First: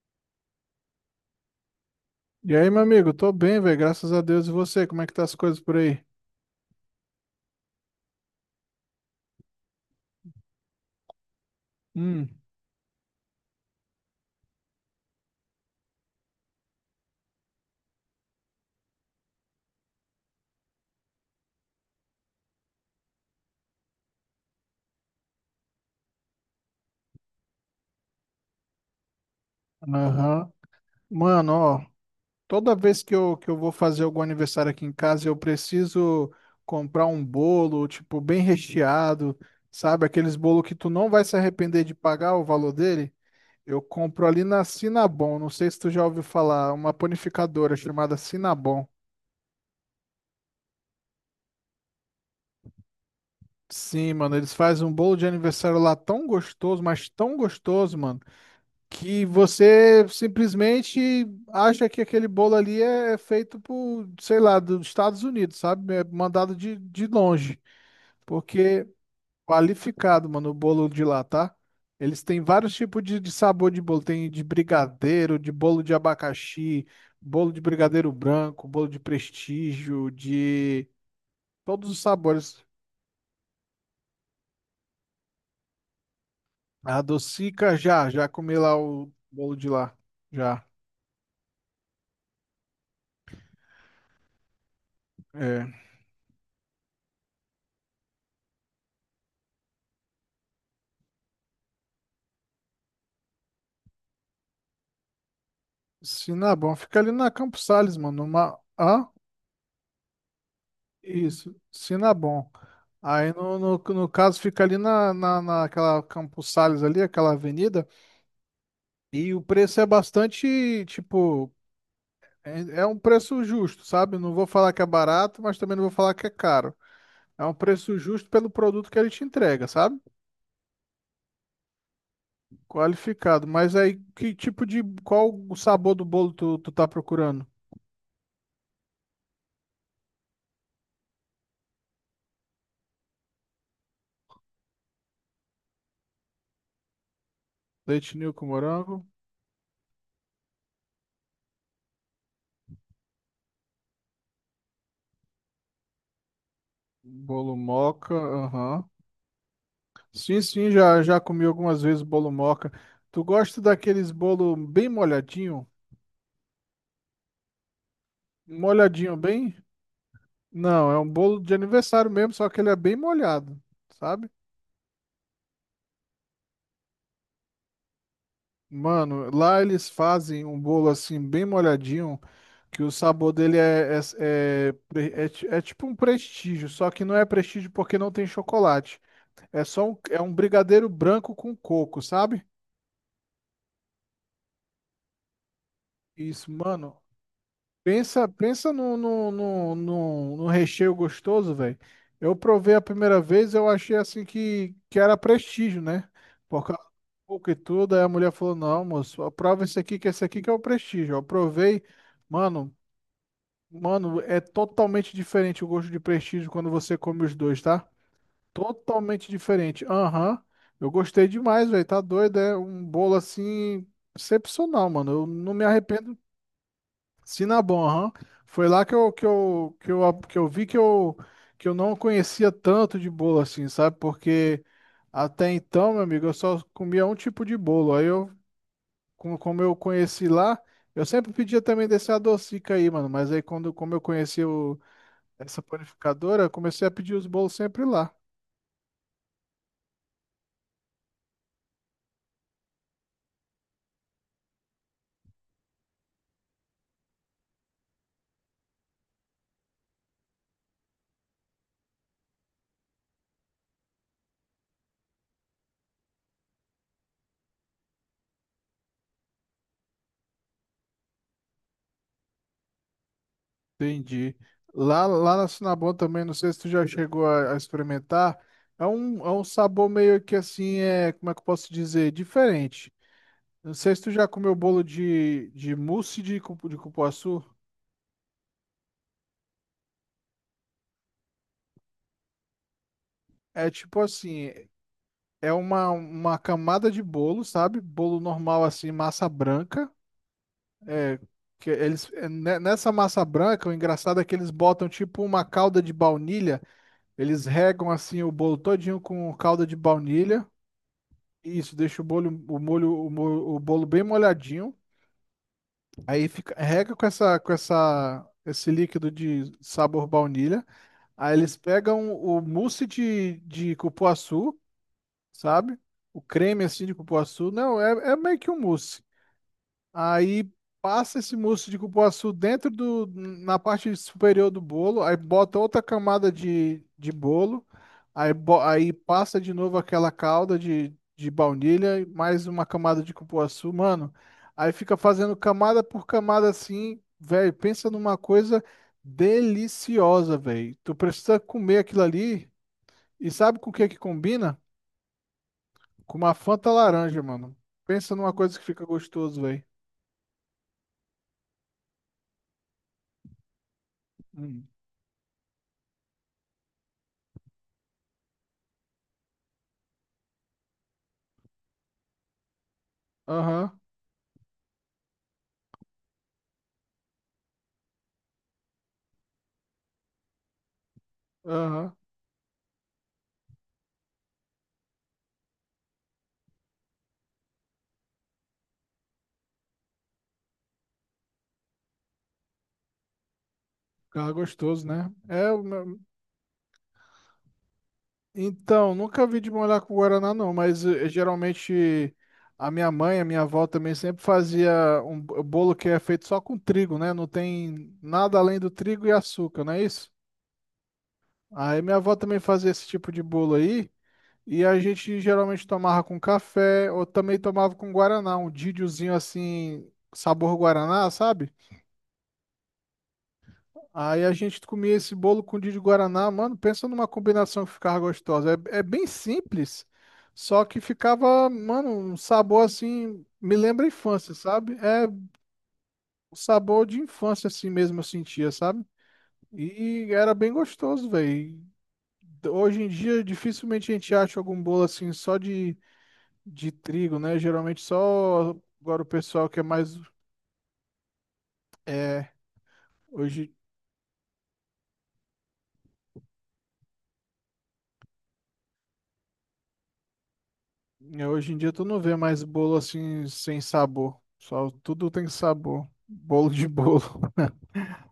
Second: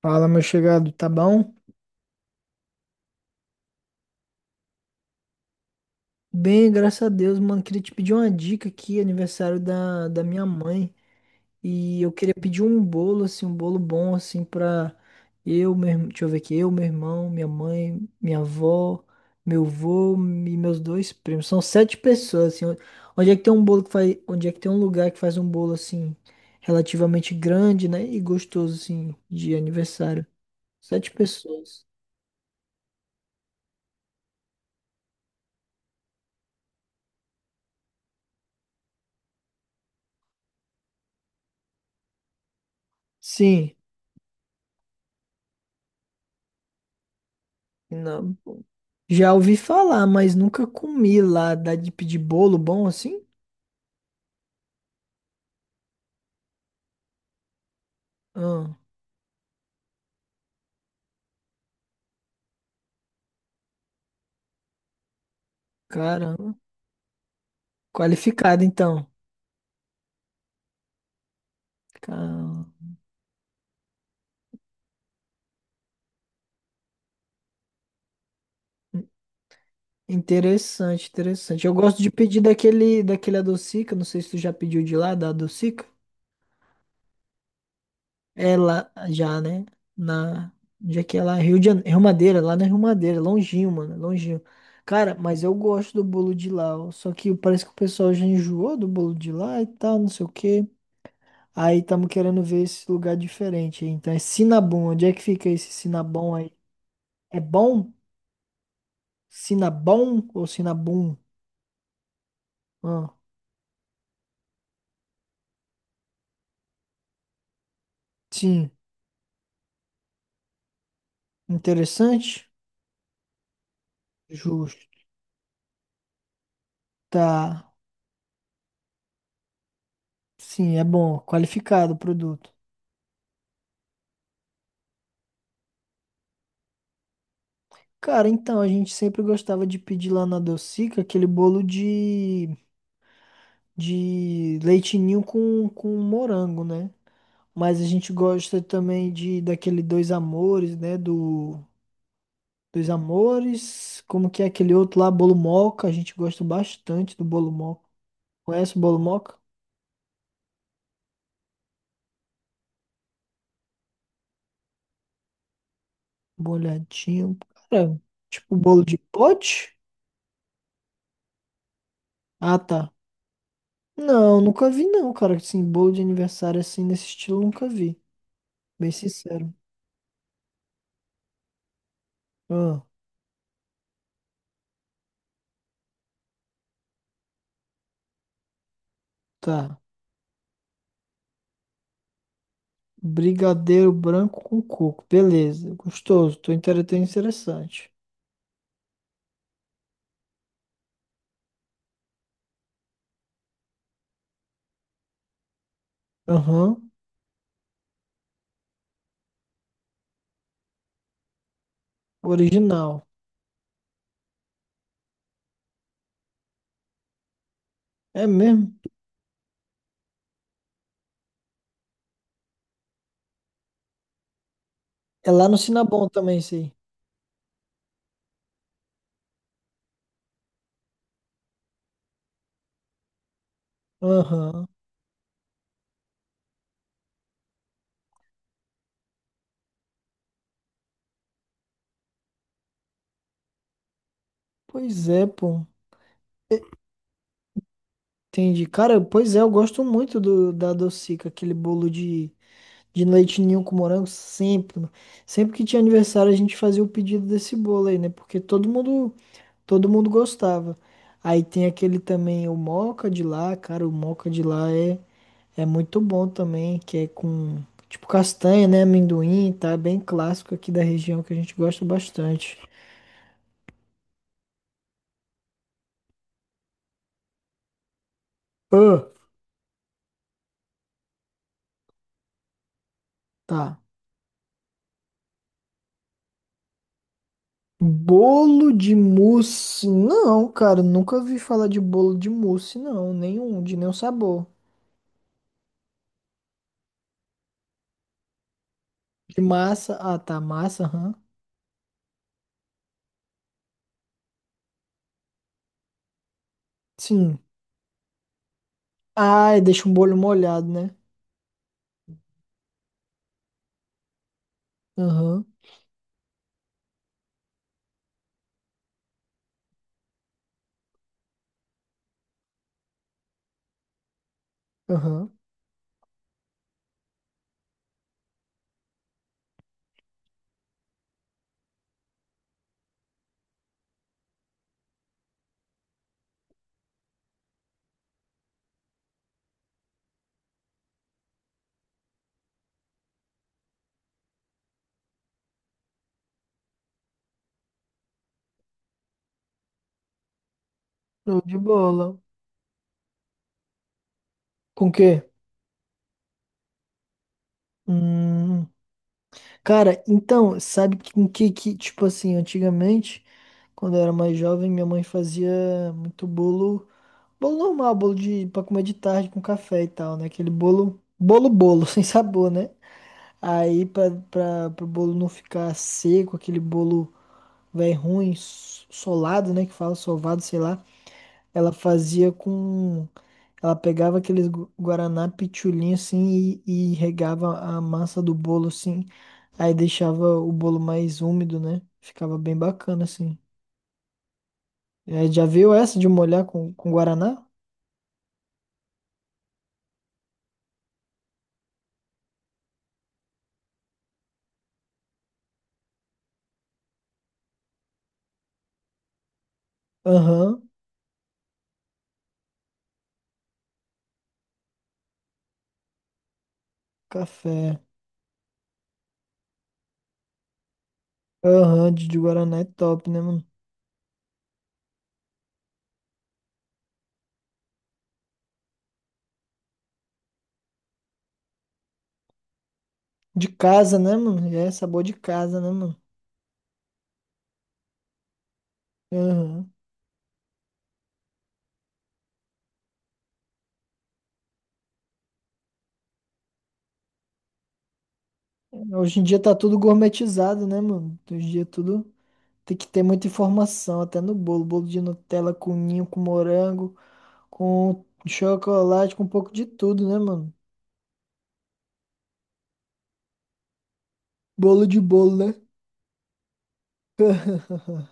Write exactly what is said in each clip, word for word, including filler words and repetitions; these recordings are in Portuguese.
Fala, meu chegado, tá bom? E aí, meu amigo, tô bem, velho, graças a Deus. E você, como é que tá as coisas por aí? Bem, graças a Deus, mano. Queria te pedir uma dica aqui, aniversário da, da minha mãe. E eu Hum, queria pedir um bolo, assim, um bolo bom, assim, pra eu, meu, irm- deixa eu ver aqui. Eu, meu irmão, minha mãe, minha avó, meu avô e meus dois primos. São sete pessoas, assim. Onde é que tem um bolo que faz, onde é que tem um lugar que faz um bolo, assim, relativamente grande, né? E gostoso, assim, de aniversário. aham. Sete Mano, pessoas. ó, toda vez que eu, que eu vou fazer algum aniversário aqui em casa, eu preciso comprar um bolo, tipo, bem recheado, sabe? Aqueles bolos que tu não vai se arrepender de pagar o valor dele. Sim. Eu compro ali na Cinnabon, não sei se tu já ouviu falar, uma panificadora chamada Não. Cinnabon. Já ouvi falar, mas nunca comi lá. Dá de pedir bolo bom assim? Sim, mano, eles fazem um bolo de aniversário lá tão gostoso, mas tão gostoso, mano, Ah, que você simplesmente acha que aquele bolo ali é feito por, sei lá, dos Estados Unidos, sabe? É caramba. mandado de, de longe. Qualificado Porque então. qualificado, mano, o bolo de lá, tá? Eles têm Caramba. vários tipos de, de sabor de bolo. Tem de brigadeiro, de bolo de abacaxi, bolo de brigadeiro branco, bolo de prestígio, de Interessante, interessante. Eu todos os gosto de pedir sabores. daquele, daquele adocica. Não sei se tu já pediu de lá, da adocica. A docica já, já É comi lá lá o já, bolo né? de lá. Na. Já. Onde é que é lá? Rio de Janeiro, Rio Madeira, lá na Rio Madeira, longinho, mano, longinho. Cara, mas eu É. gosto do bolo de lá, ó, só que parece que o pessoal já enjoou do bolo de lá e tal, não sei o quê. Aí estamos querendo ver esse lugar diferente. Então é Sinabum. Onde é que fica esse Sinabum aí? Sinabon, fica ali na É Campos bom? Sales, mano. Uma... Hã? Sinabum ou Sinabum? Isso, Sinabon. Ah, Aí no, no, no caso fica ali na, na, naquela Campos Sales ali, aquela avenida, sim. e o preço é bastante, tipo, Interessante? é, é um preço justo, sabe? Não vou falar que Justo. é barato, mas também não vou falar que é caro. É um Tá. preço justo pelo produto que ele te entrega, sabe? Sim, é bom. Qualificado o produto. Qualificado. Mas aí, que tipo de, qual o sabor do bolo tu, tu tá procurando? Cara, então a gente sempre gostava de pedir lá na Docica aquele bolo de, de leitinho com, com morango, né? Mas a gente Leite ninho com gosta morango, também de daquele Dois Amores, né? Do Dois Amores, como que é aquele outro lá, Bolo Moca, a gente gosta bastante do Bolo bolo Moca. moca, Conhece o aham. Bolo Moca? Sim, sim, já, já comi algumas vezes bolo moca. Tu gosta daqueles bolo bem molhadinho? Bolhadinho, cara, tipo bolo de Molhadinho bem? pote? Não, é um bolo de aniversário mesmo, só Ah, que ele é tá. bem molhado, sabe? Não, nunca vi não, cara, assim, bolo de aniversário assim, nesse estilo, nunca vi, bem Mano, sincero. lá eles fazem um bolo assim bem molhadinho, que Ah, o sabor dele é, é, é, pre- é ti- é tipo um prestígio, só que não é prestígio porque não tem chocolate. É tá. só um, é um brigadeiro branco com coco, sabe? Brigadeiro branco com coco, beleza, gostoso, Isso, tô mano. entretenido, interessante. Pensa, pensa no, no, no, no, no recheio gostoso, velho. Eu provei a primeira vez, eu achei assim que, que era prestígio, né? Por causa Aham, do pouco e tudo. Aí a mulher falou: Não, moço, prova esse aqui, que esse aqui que é o prestígio. Eu provei, mano, original. mano, é totalmente diferente o gosto de prestígio quando você come os dois, tá? É mesmo? Totalmente diferente. Aham, eu gostei demais, velho. Tá doido, é um bolo assim excepcional, mano. Eu É lá não no me Sinabon arrependo. também, isso aí. Cinnabon, aham. Foi lá que eu, que eu, que eu, que eu vi que eu, que eu não conhecia tanto de bolo assim, sabe? Porque Aham, até então, meu amigo, eu só comia um tipo de bolo. Aí eu, como, como eu conheci lá, eu sempre pedia também desse adocica aí, mano. Mas aí quando, como eu conheci o, pois é, essa pô. panificadora, eu comecei a pedir os bolos sempre lá. Entendi. Cara, pois é, eu gosto muito do, da Docica, aquele bolo de, de leite ninho com morango, sempre, mano. Sempre que tinha aniversário, a gente fazia o pedido desse bolo aí, né? Porque todo mundo, todo mundo gostava. Aí tem aquele também, o moca de lá, cara, o moca de lá é, é muito bom também, que é com, tipo, castanha, né? Amendoim, tá? Bem clássico aqui da região que a gente gosta bastante. Entendi. Lá, lá na Cinnabon também, não sei se tu já chegou a, a experimentar. É Ah, um, é um sabor meio que assim, é, como é que eu posso dizer? Diferente. Não tá. sei se tu já comeu bolo de, de mousse de, cupu- de cupuaçu. Bolo de mousse? Não, cara, nunca vi falar de bolo de mousse, não. Nenhum, É de nenhum tipo sabor. assim, é uma, uma camada de bolo, sabe? Bolo normal assim, massa De branca. massa? Ah, tá, massa, aham. É, que eles, é, ne- nessa massa branca, o engraçado é que eles botam tipo uma calda de baunilha. Sim. Eles regam assim o bolo todinho com Ai, calda de deixa um bolo baunilha. molhado, né? Isso, deixa o bolo, o molho, o, mo- o bolo bem molhadinho. Aham, Aí fica, rega com essa, com essa, esse líquido de sabor baunilha. Aí eles pegam o mousse de, de cupuaçu, aham. sabe? O creme assim de cupuaçu. Não, é, é meio que um mousse. Aí passa esse mousse de cupuaçu dentro do, na parte superior do bolo, aí bota outra camada de, de bolo, aí, bo- aí passa de novo aquela calda de, de baunilha, e mais uma camada de cupuaçu, mano. Aí fica fazendo camada por camada assim, velho. Pensa numa coisa deliciosa, velho. Tu precisa Show de comer aquilo bola. ali e sabe com o que é que combina? Com o quê? Com uma Fanta laranja, mano. Pensa numa coisa que Hum. fica gostoso, velho. Cara, então, sabe que- com que, que, tipo assim, antigamente, quando eu era mais Hum. jovem, minha mãe fazia muito bolo, bolo normal, bolo de, pra comer de tarde com café e tal, né? Aquele bolo, bolo, bolo, sem sabor, né? Aham. Aí pra, pra, pro bolo não ficar seco, aquele bolo velho ruim, s- solado, né? Que fala sovado, sei lá. Ela Aham. fazia com. Ela pegava aqueles gu- guaraná pitulinho assim e, e regava a massa do bolo assim. Aí deixava o bolo mais úmido, né? Ficava bem bacana assim. Ficava gostoso, né? É, já É, o viu essa meu- de molhar com, com guaraná? Então, nunca vi de molhar com guaraná, não, mas eh, geralmente a minha mãe, a minha avó também sempre fazia um bo- bolo que é feito só com trigo, né? Não tem nada além do trigo e açúcar, não é isso? Aham, Aí minha avó também fazia esse tipo de bolo aí, e a gente geralmente tomava com café, ou também tomava café. com guaraná, um didiozinho assim, sabor guaraná, sabe? Aham, de, de guaraná é top, né, mano? Aí a gente comia esse bolo com de guaraná, mano, pensa numa combinação que ficava gostosa. É, é bem simples, só que ficava, mano, um sabor assim, De me lembra a casa, né, infância, mano? É sabe? sabor É de casa, né, mano? o sabor de infância assim mesmo eu sentia, sabe? Aham. E era bem gostoso, velho. Hoje em dia dificilmente a gente acha algum bolo assim só de, de trigo, né? Geralmente só agora o Hoje em dia pessoal tá que é tudo mais gourmetizado, né, mano? Hoje em dia tudo é, tem que ter muita hoje, informação, até no bolo. Bolo de Nutella com ninho, com morango, com chocolate, com um pouco de tudo, né, mano? é, hoje em dia tu não vê mais bolo assim sem sabor. Só Bolo de tudo tem bolo, né? sabor. Bolo de bolo.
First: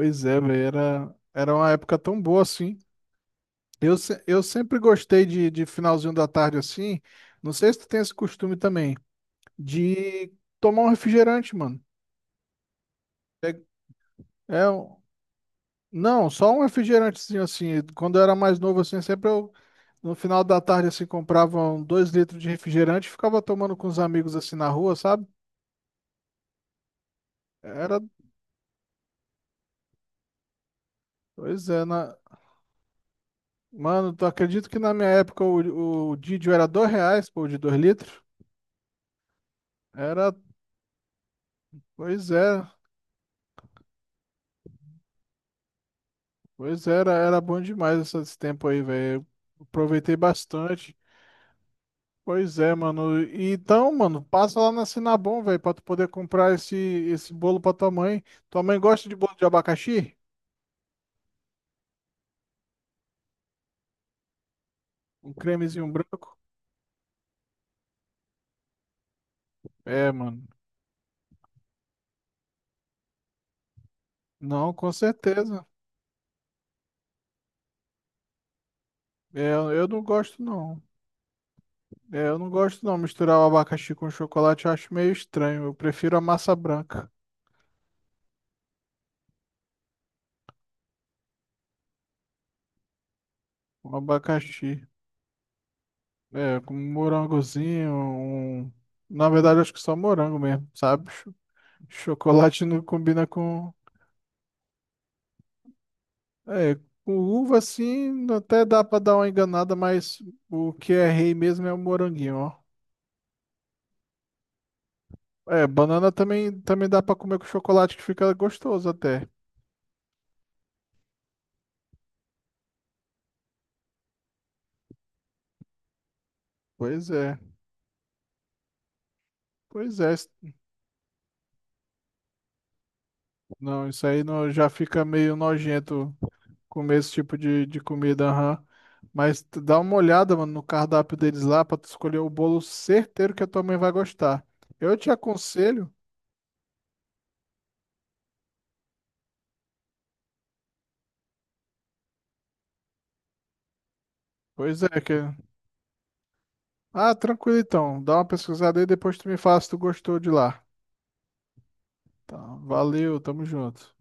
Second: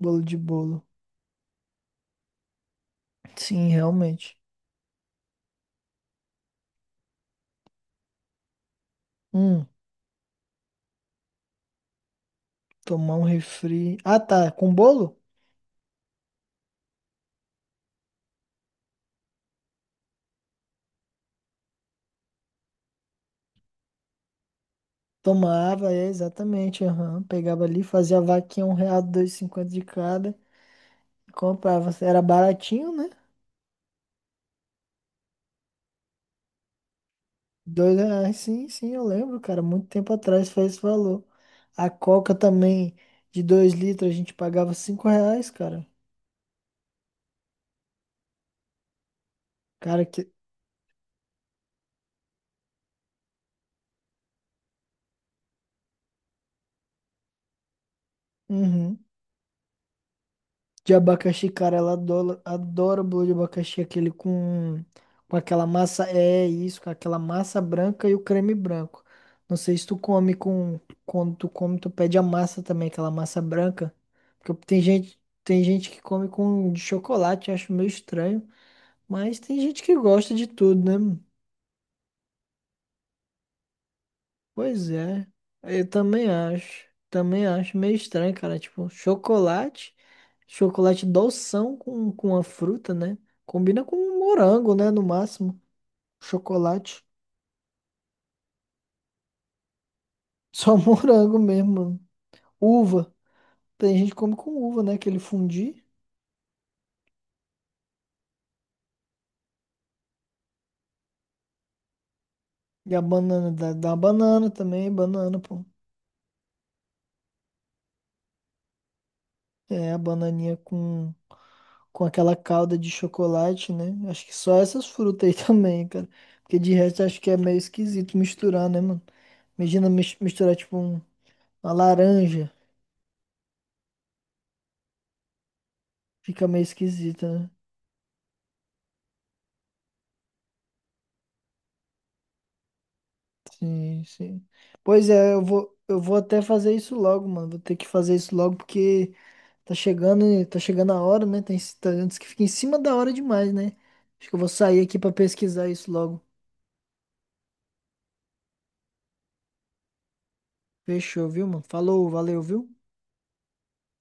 Bolo de é, velho. bolo. Era, era uma época tão boa assim. Sim, Eu, se- realmente. eu sempre gostei de, de finalzinho da tarde assim. Não sei se tu tem esse costume também. Hum, De tomar um refrigerante, mano. tomar um É, refri. Ah, tá. é Com um- bolo? não, só um refrigerantezinho assim. Quando eu era mais novo assim, sempre eu. No final da tarde, assim, comprava um, dois litros de refrigerante e ficava tomando com os amigos assim na rua, sabe? Tomava, é, exatamente. Aham. Pegava ali, Era, fazia a vaquinha, um real, dois e cinquenta de cada. pois é, Comprava. na, Era baratinho, né? mano, tu acredito que na minha época o, o Didio era dois reais, pô, de dois Dois litros? reais, sim, sim, eu lembro, cara. Muito tempo Era, atrás foi esse valor. A pois Coca é, também, de dois litros, a gente pagava cinco reais, cara. pois é, era, era bom demais esse esse tempo aí, velho. Cara, Aproveitei que. bastante. Pois é, mano. E então, mano, passa lá na Sinabom, velho, pra tu poder comprar esse, esse bolo pra tua mãe. Tua mãe Uhum. gosta de bolo de abacaxi? De abacaxi, cara, ela adora, adora o bolo de abacaxi, aquele com, Um com aquela cremezinho massa, branco? é isso, com aquela massa branca e o creme branco. Não sei se tu É, come mano. com, quando tu come, tu pede a massa também, aquela massa branca. Porque Não, tem com gente, tem certeza. gente que come com de chocolate, acho meio estranho, mas É, tem gente eu que não gosta gosto, de tudo, não. né? É, eu não gosto, não. Misturar o abacaxi com chocolate eu Pois acho meio é, estranho. Eu eu prefiro a também massa acho. branca. Também acho meio estranho, cara. Tipo, chocolate, chocolate doção com, com a fruta, né? Combina com Um um morango, abacaxi. né? No máximo. É, com um Chocolate. morangozinho, um... Na verdade, acho que só morango mesmo, Só sabe? Cho- morango mesmo, mano. Chocolate não Uva. combina com... Tem gente que come com uva, né? Aquele fundi. É, com uva, assim, até dá pra dar uma enganada, mas o que é rei mesmo é o moranguinho, ó. E a banana, dá, dá uma banana também, banana, pô. É, banana também, também dá pra comer com chocolate, que fica gostoso até. É, a bananinha com, com, aquela calda de chocolate, né? Acho que só essas frutas aí também, cara. Porque de resto Pois acho que é é. meio esquisito misturar, né, mano? Imagina Pois mis- é. misturar tipo um- uma laranja, Não, isso aí não, já fica meio nojento fica meio comer esse tipo esquisita, né? de, de comida, aham. Mas tu dá uma olhada, mano, no cardápio deles lá pra tu escolher o bolo certeiro que a tua mãe vai Sim, gostar. sim. Eu Pois te é, eu vou, aconselho, eu vou até fazer isso logo, mano. Vou ter que fazer isso logo porque tá chegando, e- tá chegando a hora, né? Tem, tá- antes que fique em cima da hora demais, né? Acho que eu vou sair pois aqui é, pra que... pesquisar isso logo. Ah, tranquilo então, dá uma pesquisada aí, depois tu me fala se tu gostou de lá. Fechou, viu, mano? Falou, Tá, valeu, viu? valeu, tamo junto.